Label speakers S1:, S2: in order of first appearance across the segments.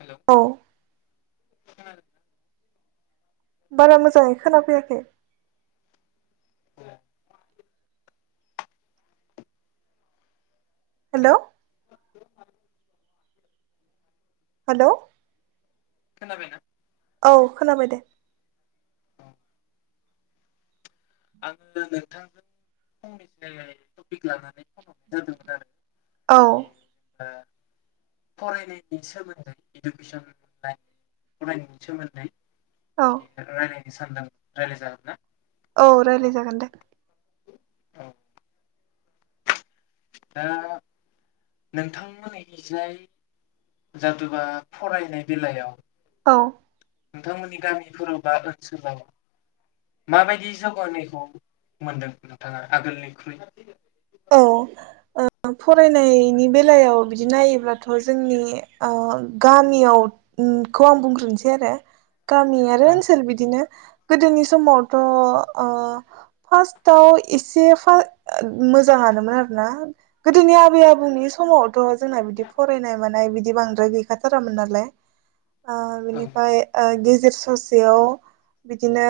S1: हेऔ
S2: औ
S1: खोनादोंना?
S2: बारा मोजाङै खोना फैयाखै।
S1: औ
S2: हेलौ
S1: खोनाबाय
S2: हालौ।
S1: खोना बायना?
S2: औ खोनाबाय दे।
S1: औ आङो नोंथांजों फंनैसो [unintelligible] टपिक लानानै फनहरनाय जादोंमोन आरो।
S2: औ।
S1: ए जेनेबा फरायनायनि सोमोन्दै इडुकेसन लाइ फरायनायनि सोमोन्दै?
S2: औ
S1: बि राइलायनो सानदों रायलाय जोगोन्ना?
S2: औ राय्लाय जागोन दे।
S1: औ दा नोंथांमोननि इजाय जादोबा फरायनाय बेलायाव
S2: औ।
S1: नोंथांमोननि गामिफोराव बा ओनसोलाव माबायदि जौगानायखौ मोनदों नोंथाङा आगोलनिख्रुइ?
S2: ओ फरायनायनि बेलायाव बिदि नायोब्लाथ' जोंनि ओ गामियाव ओ खौ आं बुंख्रोनसै आरो। गामि आरो
S1: औ
S2: ओनसोल बिदिनो‌। गोदोनि समावथ' ओ‌ फार्स्टआव एसे - मोजाङानो मोन आरोना गोदोनि आबै आबौनि समाव थ जोंना बिदि फरायनाय मानाय बिदि बिदि बांद्राय गैखाथारामोन नालाय। ओ
S1: औ
S2: बिनिफ्राय‌ ओ [unintelligible] गेजेर ससेयाव बिदिनो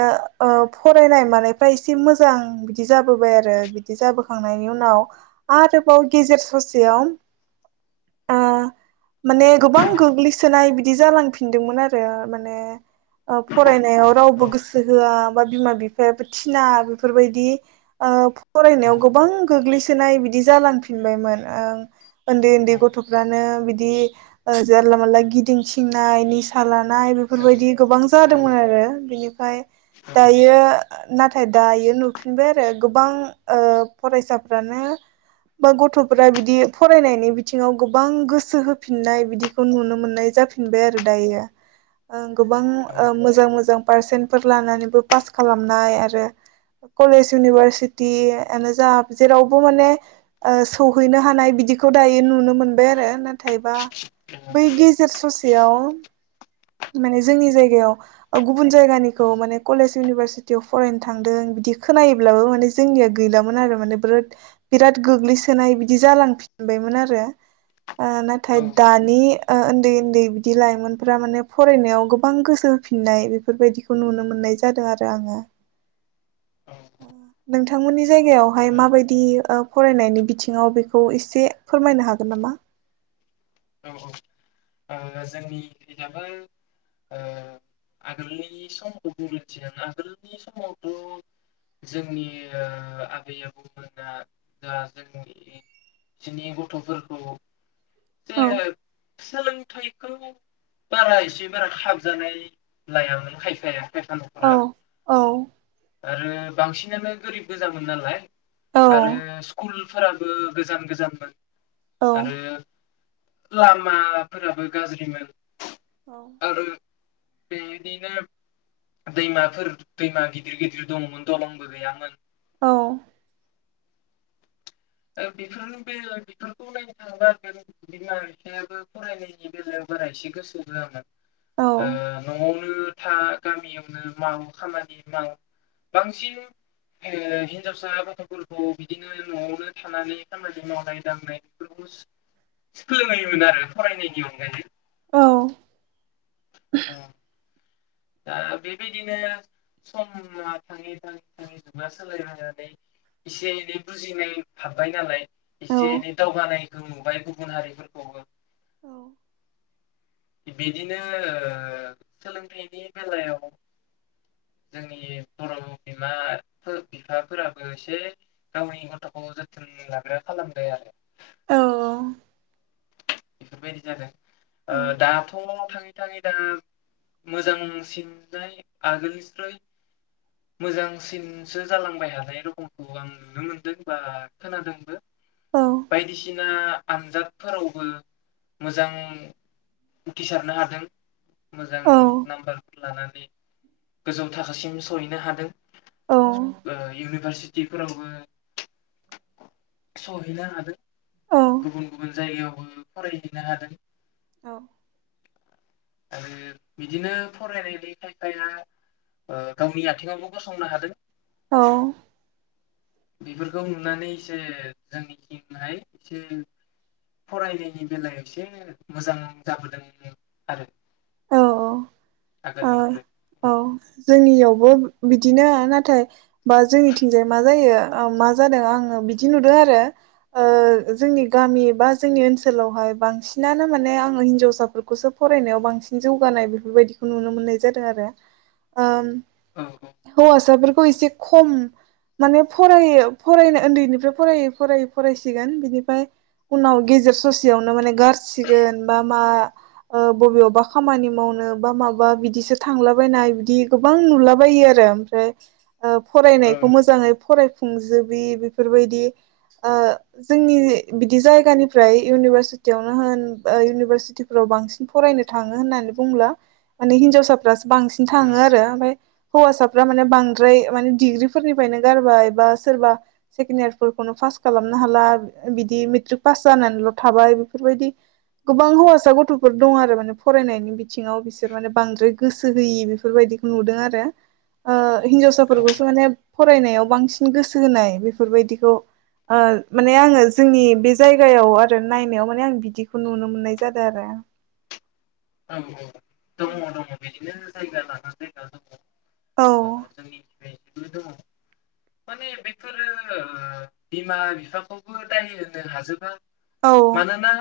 S2: फरायनाय मानायफ्रा एसे मोजां बिदि जाबोबाय आरो बिदि जाबोखांनायनि उनाव आरोबाव गेजेर ससेयाव माने गोबां गोग्लैसोनाय बिदि जालांफिनदोंमोन आरो माने फरायनायाव रावबो गोसो होआ बा बिमा बिफायाबो थिना बेफोरबायदि
S1: औ
S2: फरायनायाव गोबां गोग्लैसोदोंमोन। सोनाय बिदि जालांफिनबायमोन आं उन्दै उन्दै
S1: औ
S2: गथ‌' फ्रानो बिदि बिदि जानला मानला गिदिं थंनाय निसा लानाय। थानाय
S1: औ
S2: बेफोरबायदि गोबां जादोंमोन आरो बिनिफ्राय दायो। नाथाय दायो नुफिनबाय आरो गोबां फरायसा फरायसाफ्रानो गथ'फ्रानो बा गथ'फोरा बिदि फरायनायनि बिथिङाव गोबां गोसो होफिननाय बिदिखौ नुनो मोननाय जाफिनबाय आरो दायो। गोबां मोजां मोजां पारसेन्टफोर लानानैबो पास खालामनाय आरो कलेज इउनिभारसिटिआनो जा जेरावबो माने सौहैनो हानाय बिदिखौ दायो नुनो मोनबाय आरो नाथायबा बै गेजेर ससे बेयाव जोंनि जायगायाव गुबुन जायगानि खौ माने कलेज उनिबासिथि फरेन थांदों बिदि खोनायोब्लाबो माने जोंनि गैलामोन आरो माने बिराद गोग्लैसोनाय बिदि जालांफिनबायमोन आरो। ओ नाथाय दानि उन्दै उन्दै बिदि लाइमोनफोरा माने फरायनायाव गोबां गोसो होफिननाय बेफोरबायदिखौ नुनो मोननाय जादों आरो। आङो नोंथांमोननि जायगायावहाय मा फरायनायनि बिथिङाव बेखौ एसे फोरमायनो हागोन नामा?
S1: औ औ जोंनि माबा आगोलनि समखौ बुं थांङोल्बा आगोलनि समावथ' जोंनि आबै आबौमोना दा जोंनि बिसनि गथ'फोरखौ
S2: औ
S1: जे सोलोंथाइखौ बारा एसे बारा खाबजानाय लायामोन खायफाया खाइफा न'खरा
S2: औ औ
S1: आरो बांसिनानो गोरिब गोजामोन नालाय
S2: औ
S1: आरो स्कुलफोराबो गोजान गोजानमोन।
S2: औ
S1: आरो लामाफोराबो गाज्रिमोन। आरो बेदिनो दैमाफोर दैमा गिदिर गिदिर दंमोन दं आंबो गैयामोन।
S2: औ।
S1: बेफोर बेफोरखौ नायनो थाङोबा होन बिमा बिफायाबो फरायनायनि बेलायाव बारा एसे गोसो होआमोन।
S2: औ
S1: ओ नआवनो था गामियावनो माव खामानि माव बांसिन हिनजावसा गथ'फोरखौ बिदिनो नआवनो थानानै खामानि मावनाय दांनाय बेफोरखौ सोलोङोमोन आरो फरायनायनि अनगायै। औ। दा बेबायदिनो समा थाङै थाङै थाङै जुगा सोलायलनानै एसे एनै बुजिनाय हाब्बाय नालाय
S2: औ
S1: एसे एनै दावगानायखौ नुबाय गुबुन हारिफोरखौबो
S2: औ।
S1: बिदिनो सोलोंथाइनि बेलायाव जोंनि बर' बिमा बिफाफोराबो एसे गावनि गथखौ जोथोन लाग्रा खालामबाय आरो।
S2: औ औ
S1: बेफोरबायदि जादों ओ दाथ' थाङै थाङै दा मोजां नाय आगोलनिस्राय मोजांसिनसो जालांबाय हानाय रखमखौ आं नुनो मोनदों बा खोनादोंबो।
S2: औ
S1: बायदिसिना आनजादफोरावबो मोजां उथ्रिसारनो हादों। मोजां नाम्बार लानानै गोजौ थाखोसिम सहैनो हादों इउनिभारसिटि बिफोरावबो सहैनो हादों।
S2: औ
S1: गुबुन गुबुन जायगायाव फरायहैनो हादों।
S2: औ।
S1: आरो बिदिनो फरायनायनि खायफाया ओ गावनि आथिङावबो गसंनो हादों।
S2: औ।
S1: बेफोरखौ नुनानै एसे जोंनिथिंहाय एसे फरायनायनि बेलायाव एसे मोजां जाबोदों आरो।
S2: ओ
S1: आगोलनिख्रुइ
S2: औ जोंनियाव बो बिदिनो नाथाय बा जोंनिथिंजाय मा जायो मा जादों आङो बिदि नुदों आरो ओ जोंनि गामि बा जोंनि ओनसोलावहाय बांसिनानो माने आङो हिनजावसाफोरखौसो फरायनायाव बांसिन जौगानाय बेफोरबायदिखौ नुनो मोननाय जादों आरो ओ
S1: औ
S2: हौवासाफोर खौ एसे खम माने फरायो फरायनो उन्दैनिफ्राय फरायै फरायै फरायसिगोन बिनिफ्राय उनाव गेजेर ससेयावनो माने गारसिगोन बा मा ओ बबेयावबा खामानि मावनो बा माबा बिदिसो थांलाबायनाय बिदि गोबां नुलाबायो आरो ओमफ्राय ओ
S1: औ
S2: फरायनायखौ मोजाङै फराय फुंजोबि बेफोरबायदि ओ जोंनि बिदि जायगानिफ्राय इउनिभारसिटियावनो होन इउनिभारसिटिफोराव बांसिन फरायनो थाङो होननानै बुंला माने हिनजावसाफ्रो बांसिन थाङो आरो ओमफ्राय हौवासाफ्रा माने बांद्राय माने डिग्रि फोरनिफ्रायनो गारबाय बा सोरबा सेकेण्ड इयारफोरखौनो फास खालामनो हाला बिदि मेट्रिक पास जानानैल थाबाय बेफोरबायदि गोबां हौवासा गथफोर दं आरो माने। फरायनायनि बिथिङाव बिसोर माने बांद्राय गोसो होयि बेफोरबायदिखौ नुदों आरो ओ
S1: औ
S2: हिन्जावसाफोरखौसो माने फरायनायाव बांसिन गोसो होनाय बेफोरबायदिखौ ओ माने आङो जोंनि बे जायगायाव आरो नायनायाव माने आं बिदिखौ नुनो मोननाय जादों आरो।
S1: औ औ। दङ दङ बिदिनो जायगा लानानै जायगा दङ।
S2: औ
S1: ओ जोंनिखैजाय बिदिबो दङ माने बेफोरो ओ बिमा बिफाखौबो दाय होनो हाजोबा।
S2: औ
S1: मानोना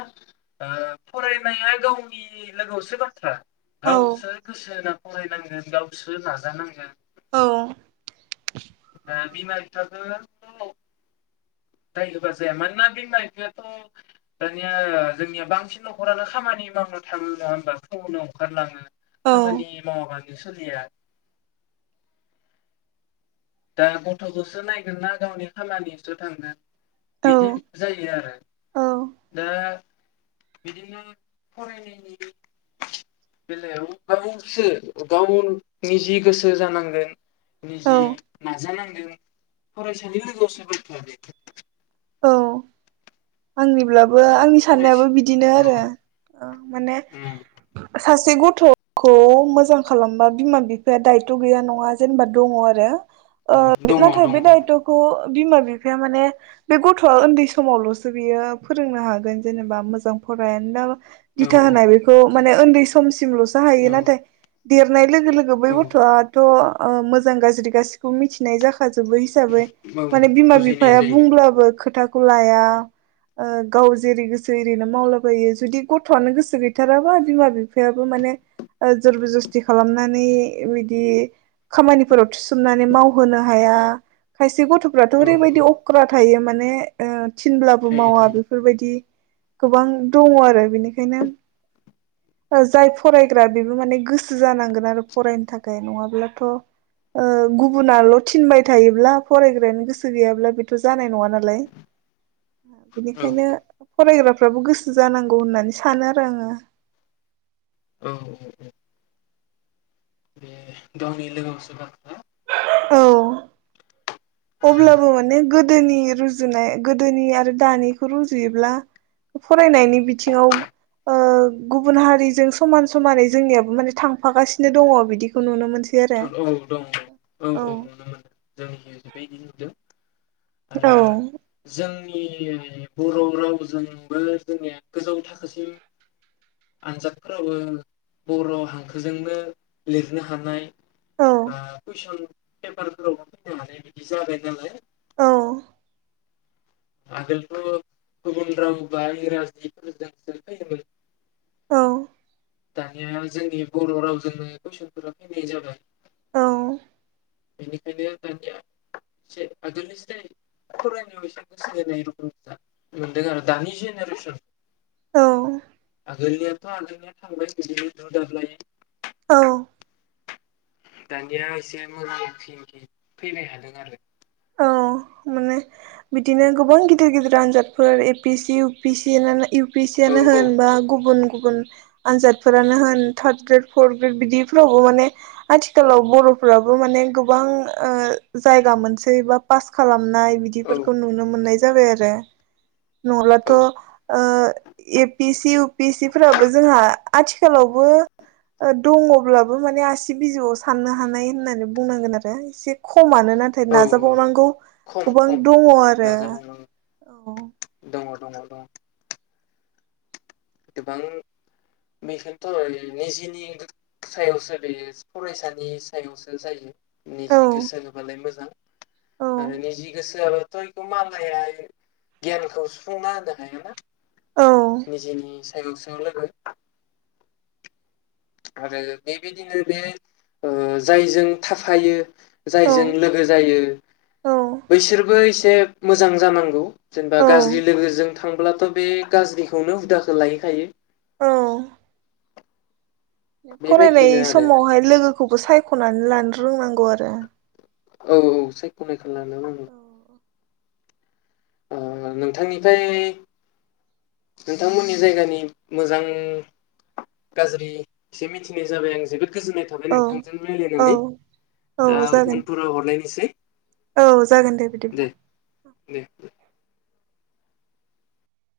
S1: ओ फरायनाया गावनि लोगोआवसो बाथ्रा
S2: औ
S1: गावसोर गोसो होना फरायनांगोन गावसो नाजानांगोन।
S2: औ।
S1: ओ बिमा बि बिफाखौ उनाव दाय होबा जाया मानोना बिमा बिफायाथ दानिया जोंनिया बांसिन नखरानो खामानि मावनो थाङो नङा होमबा फुंआवनो ओंखारलाङो
S2: औ
S1: खामानि मावाबानो सोलिया। दा गथखौसो नायगोन ना गावनि खामानियावसो थांगोन। बिदि
S2: औ
S1: जायो आरो
S2: औ
S1: दा बिदिनो फरायनायनि बे बेलायाव गावसो गाव निजि गोसो जानांगोन।
S2: औ
S1: निजि जानांदों फरायसानि लोगोआव सोर बायदिया बेखौ
S2: औ। आंनिब्लाबो आंनि साननायाबो
S1: फरायसा
S2: बिदिनो आरो
S1: औ
S2: औ माने
S1: उम,
S2: सासे गथखौ मोजां खालामबा बिमा बिफाया दायथ गैया नङा जेनेबा दङ आरो। ओ
S1: औ दङ
S2: नाथाय
S1: दङ
S2: बे दायतखौ बिमा बिफाया माने बे गथआ उन्दै समावलसो बियो फोरोंनो हागोन जेनेबा मोजां फरायानोना
S1: औ
S2: दिथा होनाय बेखौ माने ओन्दै सम सिमलसो हायो
S1: औ
S2: नाथाय देरनाय लोगो लोगो बै
S1: औ
S2: गथआथ ओ मोजां गाज्रि गासिखौबो मिथिनाय जा खाजोबो हिसाबै
S1: औ
S2: माने बिमा
S1: बुजिनाय
S2: बिफाया
S1: जायो
S2: बुंब्ला बो खोथाखौ लाया ओ गाव जेरै गोसो एरैनो मावलाबायो जुदि गथआनो गोसो गैथाराबा बिमा बिफायाबो माने ओ जरब जस्ति खालामनानै बिदि खामानिफोराव थुसोमनानै मावहोनो हाया खाय से गथफ्राथ
S1: औ औ
S2: ओरैबायदि अक्रा। थायो माने ओ थिनब्लाबो
S1: थायो
S2: मावा
S1: थायो
S2: बेफोर बायदि गोबां दङ आरो बेनिखायनो ओ जाय फरायग्रा बेबो माने गोसो जानांगोन आरो फरायनो थाखाय नङाब्लाथ ओ गुबुनाल थिनबाय थायोब्ला फरायग्रायानो गोसो गैयाब्ला बि थ जानाय नङा नालाय।
S1: औ
S2: बेनिखायनो फरायग्रा फ्राबो गोसो जानांगौ होननानै सानो आरो आङो।
S1: औ औ औ। बे गावनि लोगो [unintelligible]
S2: औ अब्लाबो माने गो दोनि रुजुनाय गोदोनि आरो दानिखौ रुजुयोब्ला फरायनायनि बिथिङाव ओ गुबुन हारिजों समान समानै जोंनियाबो माने थांफागासिनो दङ बिदिखौ नुनो मोन
S1: औ दं औ औ नुनो मोनो जों बिदि नुदों। आरो
S2: औ
S1: जों जोंनि बर' रावजोंबो जोंनि गोजौ थाखोसिम आनजादफोरावबो बर' हांखोजोंनो लिरनो हानाय
S2: औ
S1: बा कुइसन। पेपारफोरावबो माने इदि जाबाय नालाय।
S2: औ।
S1: आगोलथ' गुबुन राव बा इंराजिफोरजोंसो फैयोमोन।
S2: औ।
S1: दानिया जोंनि बर' रावजोंनो कुइसनफोरा फैनाय जाबाय।
S2: औ।
S1: बेनिखायनो दानिया एसे आगोलनिसाय फरायनायाव एसे एनै [unintelligible] मोनदों आरो दानि जेनेरेसन
S2: औ।
S1: आगोलनियाथ' आगोलनिया थांबाय बिदिनो दु दाबलायै।
S2: औ।
S1: दानिया एसे मोजां थिंकि फैबाय थादों आरो
S2: औ माने बिदिनो गोबां गिदिर गिदिर आनजादफोर A P C U P C U
S1: औ
S2: पिसियानो होन बा गुबुन गुबुन आनजादफोरानो होन थार्द ग्रेड फर्थ ग्रेड बिदिफ्रावबो माने आथिखालाव बरफ्राबो माने गोबां ओ जायगा मोनसै। एबा पास खालाम नाय
S1: औ
S2: बिदिफोरखौ नुनो मोननाय जाबाय आरो। नङब्लाथ'
S1: औ
S2: ओ A P C U P C फोराबो जोंहा आथिखालावबो दङब्लाबो माने आसि बिजौआव साननो हानाय होननानै बुंनांगोन आरो एसे खमानो। नाथाय
S1: औ
S2: नाजाबावनांगौ
S1: खम
S2: गोबां
S1: खम
S2: दङ आरो
S1: नाजाबावनांगौ
S2: औ।
S1: दङ दङ दङ। गोबां बेखोथ' निजिनि सायावसो बे फरायसानि सायावसो जायो।
S2: औ
S1: निजि गोसो होबालाय मोजां
S2: औ
S1: आरो निजि गोसोआ थ इखौ मालाया गियानखौ सुफुंना होनो हायाना निजेनि सायावसो लोगो। आरो बेबायदिनो बे ओ जायजों थाफायो
S2: औ
S1: जायजों लोगो जायो
S2: औ
S1: बैसोरबो एसे मोजां जानांगौ। जेनबा
S2: औ
S1: गाज्रि लोगोजों थांब्लाथ' बे गाज्रिखौनो हुदाखो लाहैखायो।
S2: औ फरायनाय समावहाय लोगोखौबो सायखनानै लानो रोंनांगौ आरो।
S1: औ औ सायखनाय लानो नांगौ अ नोंथांनिफ्राय नोंथांमोननि जायगानि मोजां गाज्रि एसे मिथिनाय जाबाय आं जोबोद गोजोननाय थाबाय
S2: औ
S1: नोंथांजों
S2: औ
S1: रायज्लायनानै दा
S2: औ जागोन
S1: उनफोराव हरलायनोसै
S2: औ जागोन बिदिब्ला
S1: दे दे